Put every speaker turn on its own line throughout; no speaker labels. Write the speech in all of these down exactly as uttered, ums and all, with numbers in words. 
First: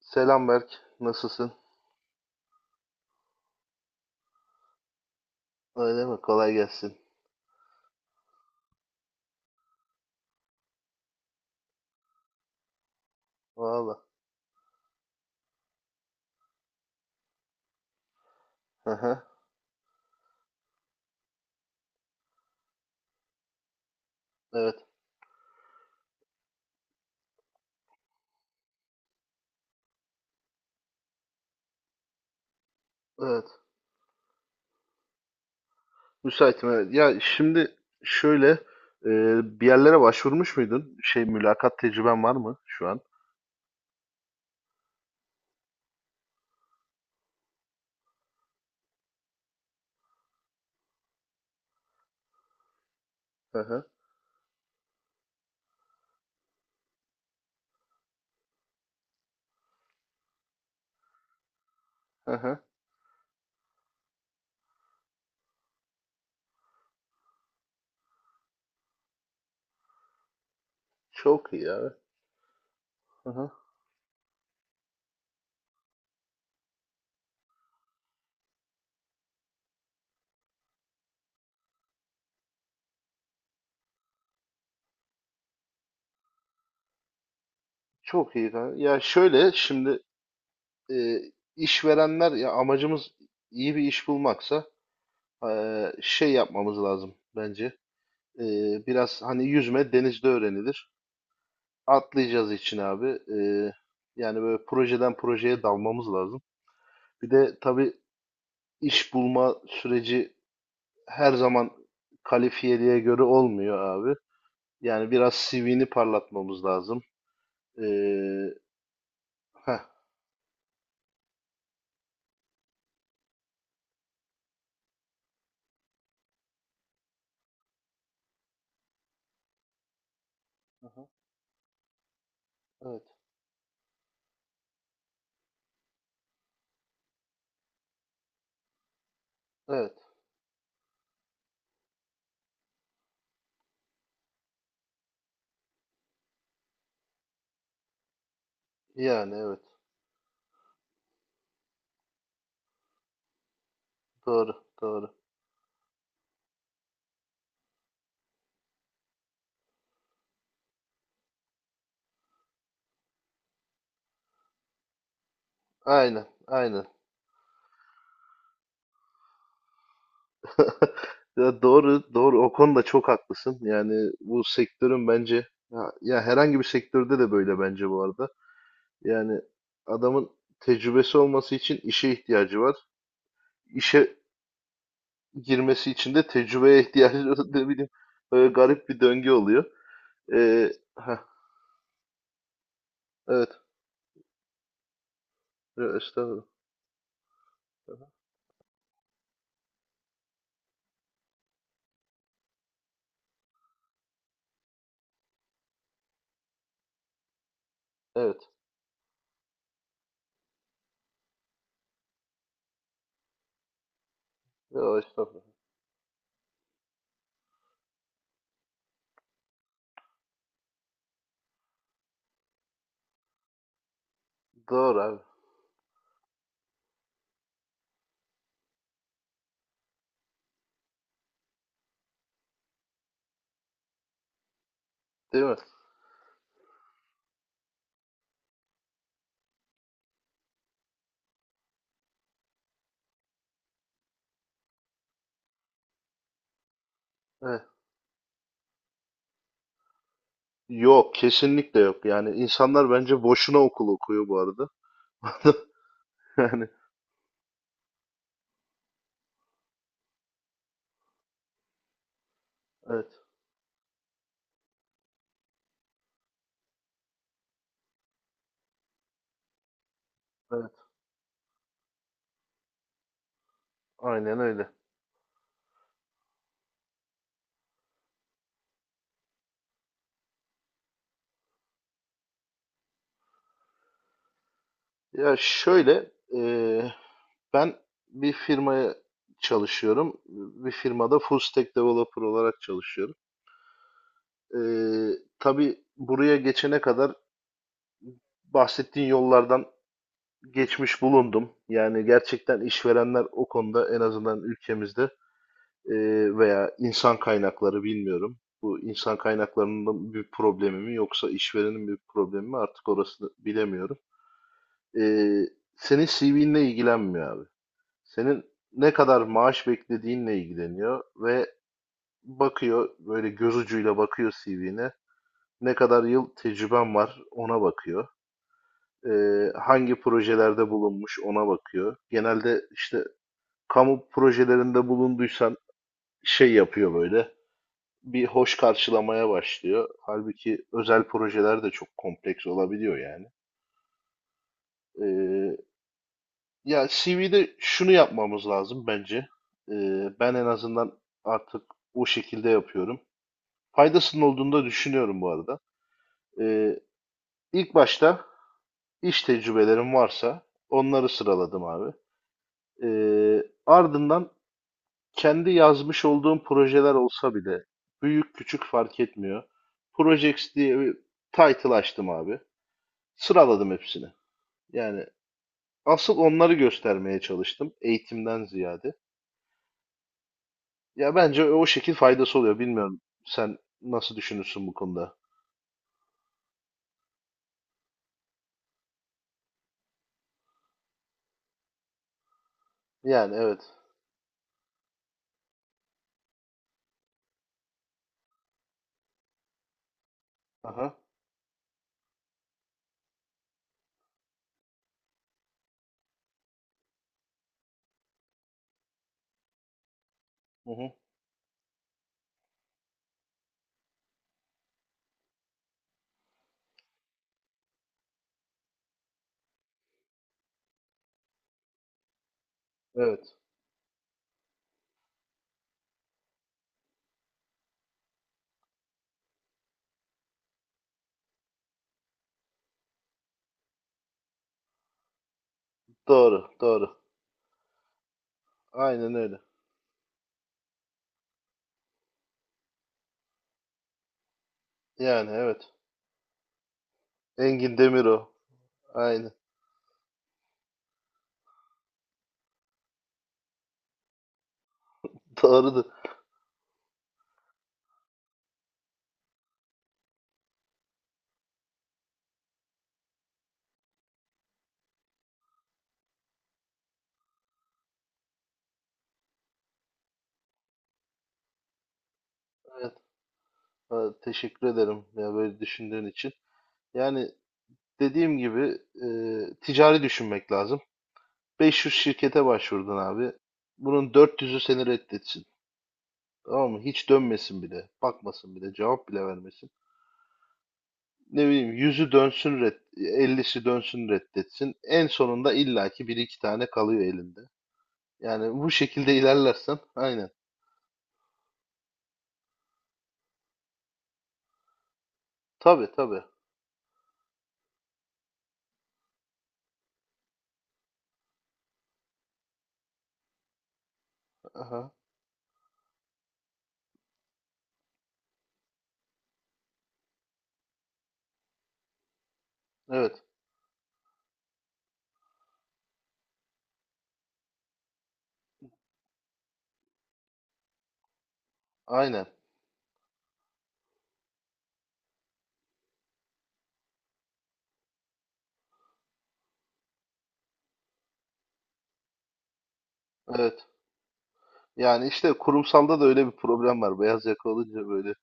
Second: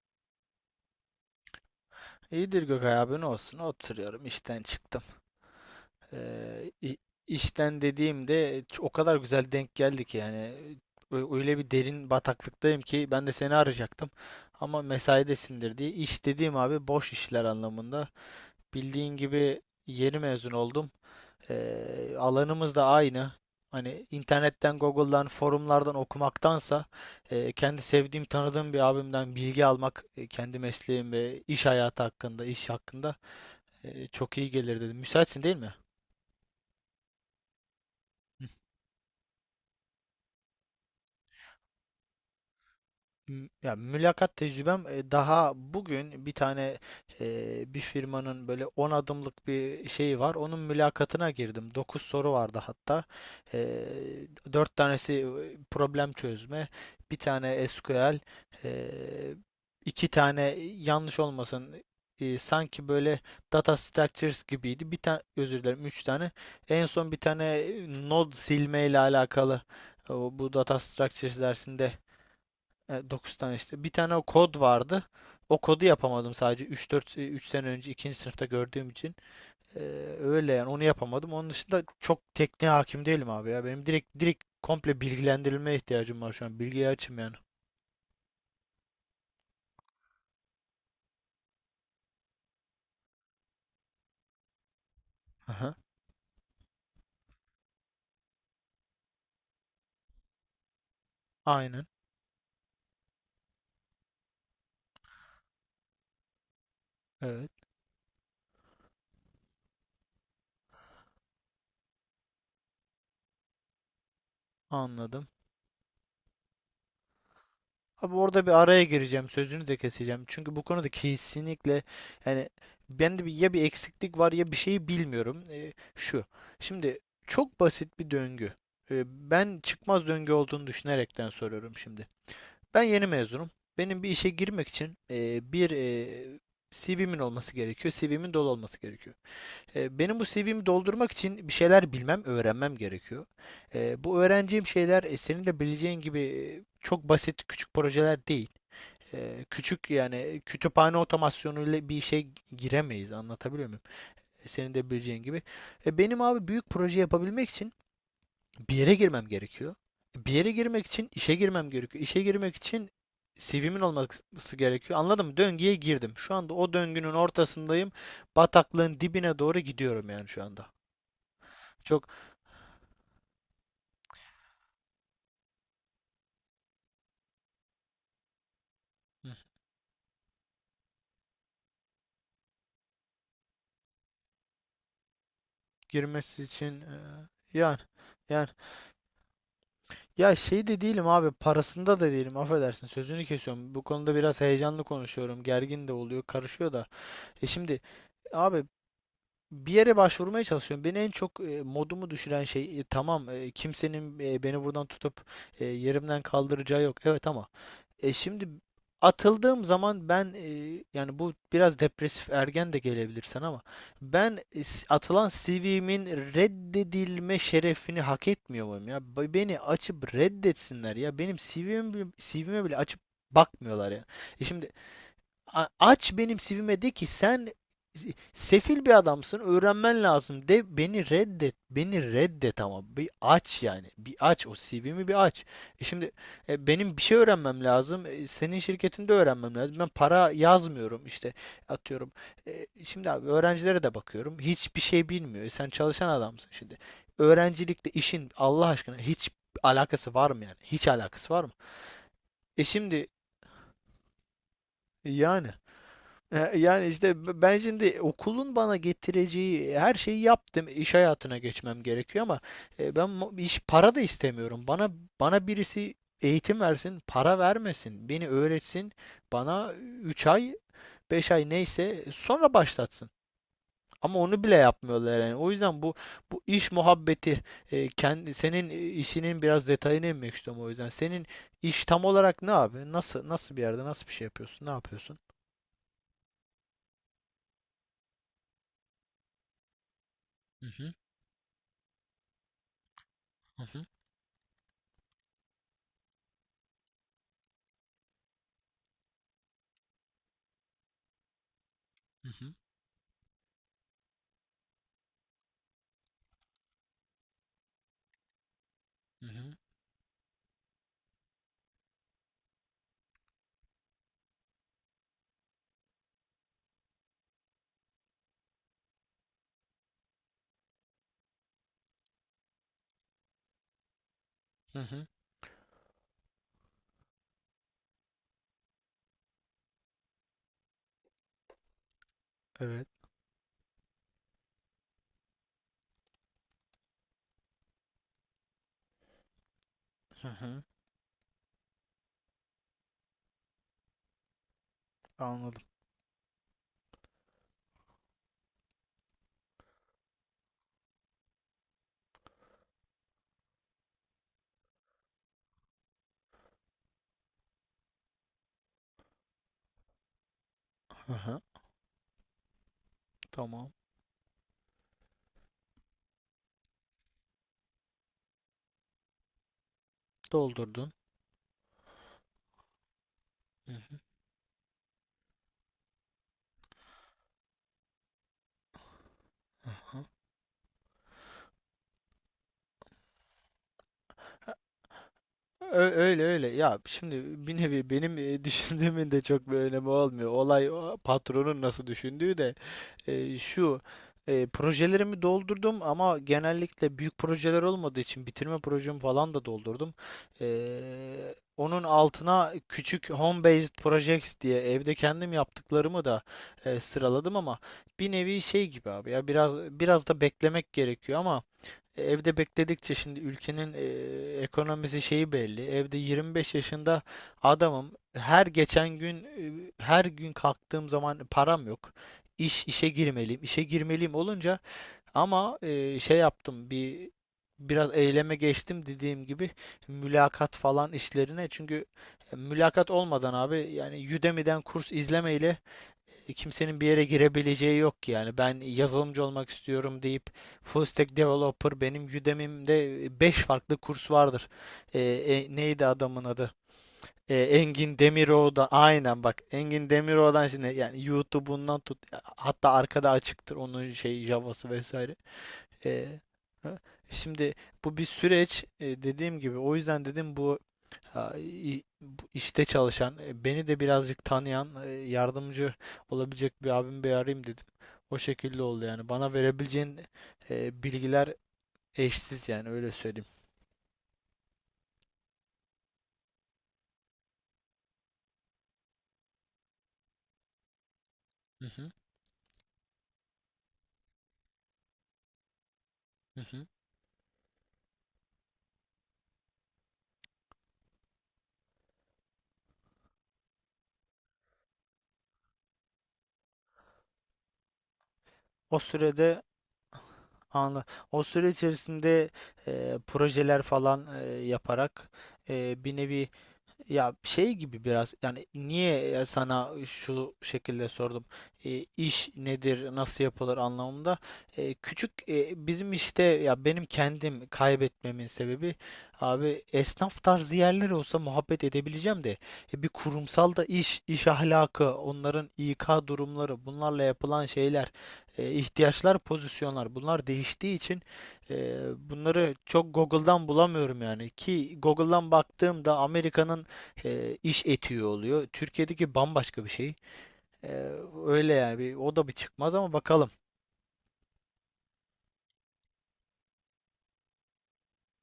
Selam Berk. Nasılsın?
İyidir Gökay abi, ne olsun, oturuyorum, işten çıktım.
Öyle mi? Kolay
Ee,
gelsin.
i- işten dediğimde ç- o kadar güzel denk geldi ki, yani Ö- öyle bir derin bataklıktayım ki ben de seni
Valla.
arayacaktım. Ama mesaidesindir diye. İş dediğim abi, boş işler anlamında.
Hı
Bildiğin
hı.
gibi yeni mezun oldum. Ee, alanımız da aynı. Hani internetten,
Evet.
Google'dan, forumlardan okumaktansa e, kendi sevdiğim, tanıdığım bir abimden bilgi almak, e, kendi mesleğim ve iş hayatı hakkında, iş hakkında
Evet.
ee, çok iyi gelir dedim. Müsaitsin değil mi?
Müsaitim, evet. Ya şimdi şöyle, e, bir yerlere başvurmuş muydun? Şey, mülakat tecrüben var mı şu an?
M- Ya mülakat tecrübem, e, daha bugün bir tane e, bir firmanın böyle on adımlık bir şeyi var. Onun mülakatına girdim. Dokuz soru vardı hatta.
Hı
E,
hı.
dört tanesi e, problem çözme, bir tane S Q L, e, iki tane, yanlış olmasın,
Hı
e,
hı.
sanki böyle data structures gibiydi. Bir tane, özür dilerim, üç tane. En son bir tane e, node silme ile alakalı, e, bu data structures
Çok iyi
dersinde,
abi.
e,
Hı
dokuz
hı.
tane işte. Bir tane o kod vardı. O kodu yapamadım, sadece üç dört üç sene önce ikinci sınıfta gördüğüm için. E, Öyle yani, onu yapamadım. Onun dışında çok tekniğe hakim değilim abi ya. Benim direkt direkt komple bilgilendirilmeye ihtiyacım var şu an. Bilgiye açım yani.
Çok iyi, kanka. Ya şöyle şimdi, e, işverenler, ya amacımız iyi bir iş bulmaksa,
Aha,
e, şey yapmamız lazım bence. E, Biraz hani yüzme denizde öğrenilir.
aynen.
Atlayacağız için abi. Ee, yani böyle projeden projeye dalmamız lazım. Bir
Evet.
de tabii iş bulma süreci her zaman kalifiyeliğe göre olmuyor abi. Yani
Anladım.
biraz C V'ni parlatmamız lazım.
Abi,
Ee,
orada bir araya gireceğim, sözünü de
heh,
keseceğim. Çünkü bu konuda kesinlikle yani bende bir, ya bir eksiklik var ya bir şeyi bilmiyorum. Ee, şu. Şimdi çok basit bir döngü. Ee, ben çıkmaz döngü olduğunu
aha,
düşünerekten soruyorum şimdi. Ben
evet,
yeni mezunum. Benim bir işe girmek için e, bir e, si vimin olması gerekiyor. si vimin dolu olması gerekiyor.
evet.
E, benim bu si vimi doldurmak için bir şeyler bilmem, öğrenmem gerekiyor. E, bu öğreneceğim şeyler, e, senin de bileceğin gibi, e, çok basit küçük projeler değil.
Yani
E,
evet.
küçük yani e, kütüphane otomasyonuyla bir işe giremeyiz. Anlatabiliyor muyum? E,
Doğru,
senin de
doğru.
bileceğin gibi. E, benim abi, büyük proje yapabilmek için bir yere girmem gerekiyor. Bir yere girmek için işe girmem gerekiyor. İşe girmek için si vimin olması gerekiyor. Anladın mı? Döngüye girdim.
Aynen,
Şu anda o
aynen.
döngünün ortasındayım. Bataklığın dibine doğru gidiyorum yani şu anda.
Ya
Çok
doğru, doğru. O konuda çok haklısın. Yani bu sektörün bence, ya, ya herhangi bir sektörde de böyle bence bu arada. Yani adamın tecrübesi olması için işe ihtiyacı var. İşe girmesi için de
girmesi
tecrübeye
için e,
ihtiyacı var. Ne
yani
bileyim.
yani
Böyle garip bir döngü oluyor.
ya şey
Ee,
de değilim
heh,
abi, parasında da değilim, affedersin sözünü
evet.
kesiyorum. Bu konuda biraz heyecanlı konuşuyorum, gergin de
Yo,
oluyor,
estağfurullah.
karışıyor da. E şimdi abi, bir yere başvurmaya çalışıyorum. Beni en çok e, modumu düşüren şey, e, tamam e, kimsenin e, beni buradan tutup e, yerimden kaldıracağı yok. Evet ama e,
Evet.
şimdi atıldığım zaman ben, e, yani bu biraz depresif ergen de gelebilir sana ama ben, e, s-
Yo,
atılan
estağfurullah.
si vimin reddedilme şerefini hak etmiyor muyum ya? Be- Beni açıp reddetsinler ya. Benim si vim, bile- si vime bile açıp bakmıyorlar ya. E şimdi
Doğru abi.
A- aç benim sivime de ki sen sefil bir adamsın, öğrenmen lazım, de, beni reddet. Beni reddet ama bir aç yani. Bir aç o si vimi, bir
Değil
aç.
mi?
E şimdi e, benim bir şey öğrenmem lazım. E, senin şirketinde öğrenmem lazım. Ben para yazmıyorum işte, atıyorum. E, şimdi abi, öğrencilere de bakıyorum. Hiçbir şey bilmiyor. E, sen çalışan adamsın şimdi.
Evet.
Öğrencilikle işin Allah aşkına hiç alakası var mı yani? Hiç
Yok.
alakası var mı?
Kesinlikle yok. Yani
E
insanlar
şimdi
bence boşuna okul okuyor bu arada.
yani E,
Yani
Yani işte ben şimdi okulun bana getireceği her şeyi yaptım. İş hayatına geçmem gerekiyor ama e, ben
evet.
mo- iş para da istemiyorum. Bana bana birisi eğitim versin, para vermesin, beni öğretsin, bana üç ay,
Evet.
beş ay neyse sonra başlatsın. Ama
Aynen
onu bile
öyle.
yapmıyorlar yani. O yüzden bu bu iş muhabbeti, e, kendi senin işinin biraz detayına inmek istiyorum o yüzden. Senin iş tam olarak ne abi? Nasıl nasıl bir yerde nasıl bir şey yapıyorsun? Ne yapıyorsun?
Ya şöyle. ee, Ben bir firmaya çalışıyorum.
Hı
Bir
hı,
firmada full stack developer olarak çalışıyorum.
hı hı,
Ee, tabii buraya geçene kadar bahsettiğin yollardan geçmiş bulundum. Yani
hı hı.
gerçekten işverenler o konuda en azından ülkemizde, e, veya insan kaynakları, bilmiyorum. Bu insan
Hı hı.
kaynaklarının bir problemi mi yoksa işverenin bir problemi mi, artık orasını bilemiyorum. Ee, Senin C V'nle ilgilenmiyor abi. Senin ne kadar maaş beklediğinle ilgileniyor ve bakıyor, böyle göz ucuyla bakıyor
Hı
C V'ne.
hı.
Ne kadar yıl tecrüben var, ona bakıyor. Ee, hangi projelerde bulunmuş, ona bakıyor. Genelde
Evet.
işte kamu projelerinde bulunduysan şey yapıyor böyle. Bir hoş karşılamaya başlıyor.
Hı hı.
Halbuki özel projeler de çok kompleks olabiliyor yani. Ee,
Anladım.
ya C V'de şunu yapmamız lazım bence. Ee, ben en azından artık o şekilde yapıyorum. Faydasının olduğunu da düşünüyorum bu arada. Ee, İlk başta iş tecrübelerim varsa onları
Hı hı.
sıraladım abi. Ee,
Tamam.
ardından kendi yazmış olduğum projeler olsa bile, büyük küçük fark etmiyor, Projects diye
Doldurdun.
bir title açtım abi. Sıraladım
Hı hı.
hepsini. Yani asıl onları göstermeye çalıştım, eğitimden ziyade.
Hı hı.
Ya bence o şekil faydası oluyor. Bilmiyorum, sen nasıl düşünürsün bu konuda?
Ö- Öyle öyle. Ya şimdi bir nevi benim, e, düşündüğümün de çok bir önemi olmuyor. Olay o patronun nasıl düşündüğü de.
Yani
e,
evet.
şu e, Projelerimi doldurdum ama genellikle büyük projeler olmadığı için bitirme projemi falan da doldurdum.
Aha.
E, onun altına küçük home based projects diye evde kendim yaptıklarımı da e, sıraladım ama bir nevi şey gibi abi ya, biraz biraz da
Hı
beklemek
hı.
gerekiyor ama evde bekledikçe şimdi ülkenin e, ekonomisi şeyi belli. Evde yirmi beş yaşında adamım. Her geçen gün, e, her gün kalktığım zaman param yok. İş işe
Evet.
girmeliyim. İşe girmeliyim olunca ama e, şey yaptım, bir biraz eyleme geçtim dediğim gibi mülakat falan işlerine. Çünkü e, mülakat olmadan abi, yani Udemy'den kurs izlemeyle
Doğru,
kimsenin bir
doğru.
yere girebileceği yok ki, yani. Ben
Aynen
yazılımcı
öyle.
olmak istiyorum deyip full stack developer, benim Udemy'mde e, beş farklı kurs vardır. Ee,
Yani
e,
evet.
neydi adamın adı? Ee,
Engin
Engin
Demiro.
Demiroğlu'dan, aynen
Aynen.
bak, Engin Demiroğlu'dan şimdi yani, YouTube'undan tut, hatta arkada açıktır onun şey Java'sı vesaire.
Doğrudur.
Ee, Şimdi bu bir süreç, e, dediğim gibi, o yüzden dedim bu Ha, i- işte çalışan, e, beni de birazcık tanıyan, e, yardımcı olabilecek bir abimi bir arayayım dedim. O şekilde oldu yani. Bana verebileceğin e, bilgiler eşsiz yani, öyle
Evet.
söyleyeyim.
Ha, teşekkür ederim ya böyle düşündüğün için. Yani dediğim gibi, e, ticari düşünmek lazım.
Hı hı,
beş yüz şirkete başvurdun abi. Bunun dört yüzü seni reddetsin.
hı hı.
Tamam mı? Hiç dönmesin bile. Bakmasın bile. Cevap bile vermesin. Ne bileyim, yüzü dönsün red, ellisi dönsün reddetsin. En sonunda illaki bir iki tane kalıyor elinde. Yani bu
O
şekilde
sürede,
ilerlersen, aynen.
anla, o süre içerisinde e, projeler falan e, yaparak e,
Tabii
bir
tabii.
nevi ya şey gibi biraz, yani niye e, sana şu şekilde sordum. E, iş nedir, nasıl yapılır anlamında. E,
Aha.
küçük e, bizim işte, ya benim kendim kaybetmemin sebebi abi, esnaf tarzı yerler olsa muhabbet edebileceğim de, e, bir
Evet.
kurumsal da iş iş ahlakı, onların İK durumları, bunlarla yapılan şeyler, e, ihtiyaçlar, pozisyonlar, bunlar değiştiği için, e,
Aynen.
bunları çok Google'dan bulamıyorum yani, ki Google'dan baktığımda Amerika'nın e, iş etiği oluyor. Türkiye'deki bambaşka bir şey. E, Öyle yani, bir, o da bir çıkmaz ama bakalım.
Evet. Yani işte kurumsalda da öyle bir problem var. Beyaz yaka olunca böyle,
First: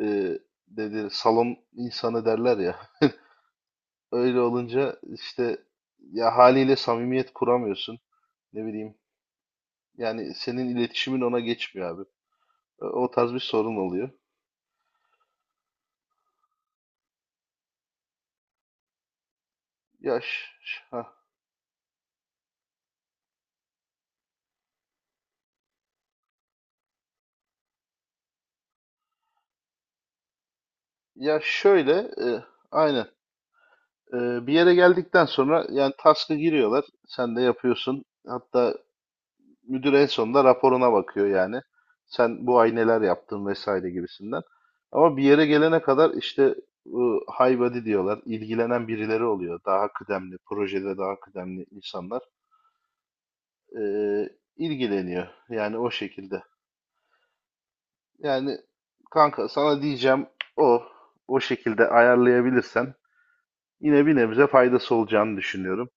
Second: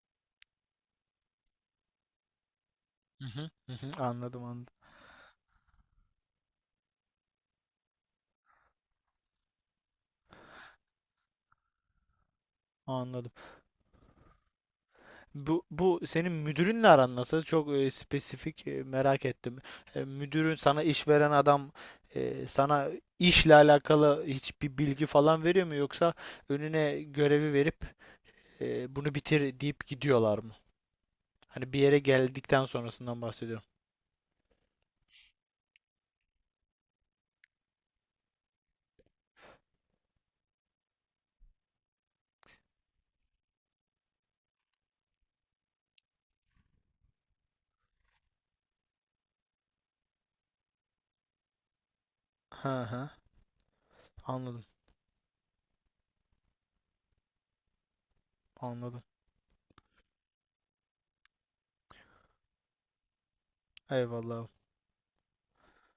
e, dedi salon insanı derler ya.
Hı hı, hı hı,
Öyle
anladım anladım.
olunca işte, ya haliyle samimiyet kuramıyorsun. Ne bileyim. Yani senin iletişimin ona geçmiyor abi. E, o
Anladım.
tarz bir sorun oluyor.
Bu, bu senin müdürünle aran nasıl? Çok e, spesifik e, merak ettim. E,
Ya ş-
müdürün,
ş-
sana iş
ha.
veren adam, e, sana işle alakalı hiçbir bilgi falan veriyor mu, yoksa önüne görevi verip e, bunu bitir deyip gidiyorlar mı?
Ya
Hani bir
şöyle,
yere
e,
geldikten
aynen.
sonrasından bahsediyorum.
E, bir yere geldikten sonra yani task'a giriyorlar. Sen de yapıyorsun. Hatta müdür en sonunda raporuna bakıyor yani. Sen bu ay neler yaptın vesaire gibisinden. Ama bir yere gelene kadar işte bu high body diyorlar, ilgilenen birileri oluyor. Daha kıdemli, projede daha kıdemli insanlar
Hı hı.
eee,
Anladım.
ilgileniyor. Yani o şekilde. Yani
Anladım.
kanka, sana diyeceğim o. O şekilde ayarlayabilirsen yine bir nebze
Eyvallah.
faydası olacağını düşünüyorum.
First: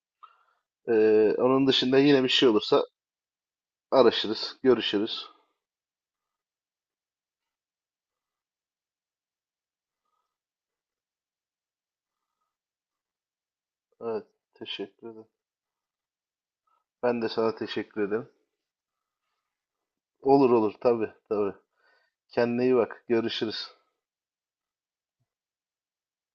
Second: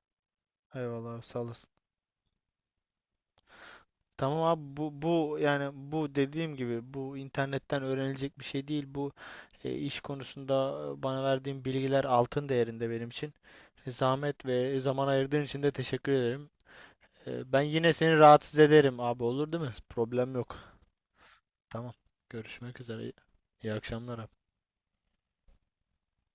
Eyvallah abi,
Eee,
sağ
onun
olasın.
dışında yine bir şey olursa
Tamam
araşırız,
abi, bu
görüşürüz.
bu yani, bu dediğim gibi bu internetten öğrenilecek bir şey değil. Bu e, iş konusunda e, bana verdiğin bilgiler altın değerinde benim için. E,
Evet,
Zahmet ve
teşekkür
zaman
ederim.
ayırdığın için de teşekkür ederim.
Ben de
E,
sana
ben yine
teşekkür
seni
ederim.
rahatsız ederim abi, olur değil mi? Problem
Olur
yok.
olur, tabii tabii.
Tamam.
Kendine iyi
Görüşmek üzere.
bak.
İyi,
Görüşürüz.
iyi akşamlar abi.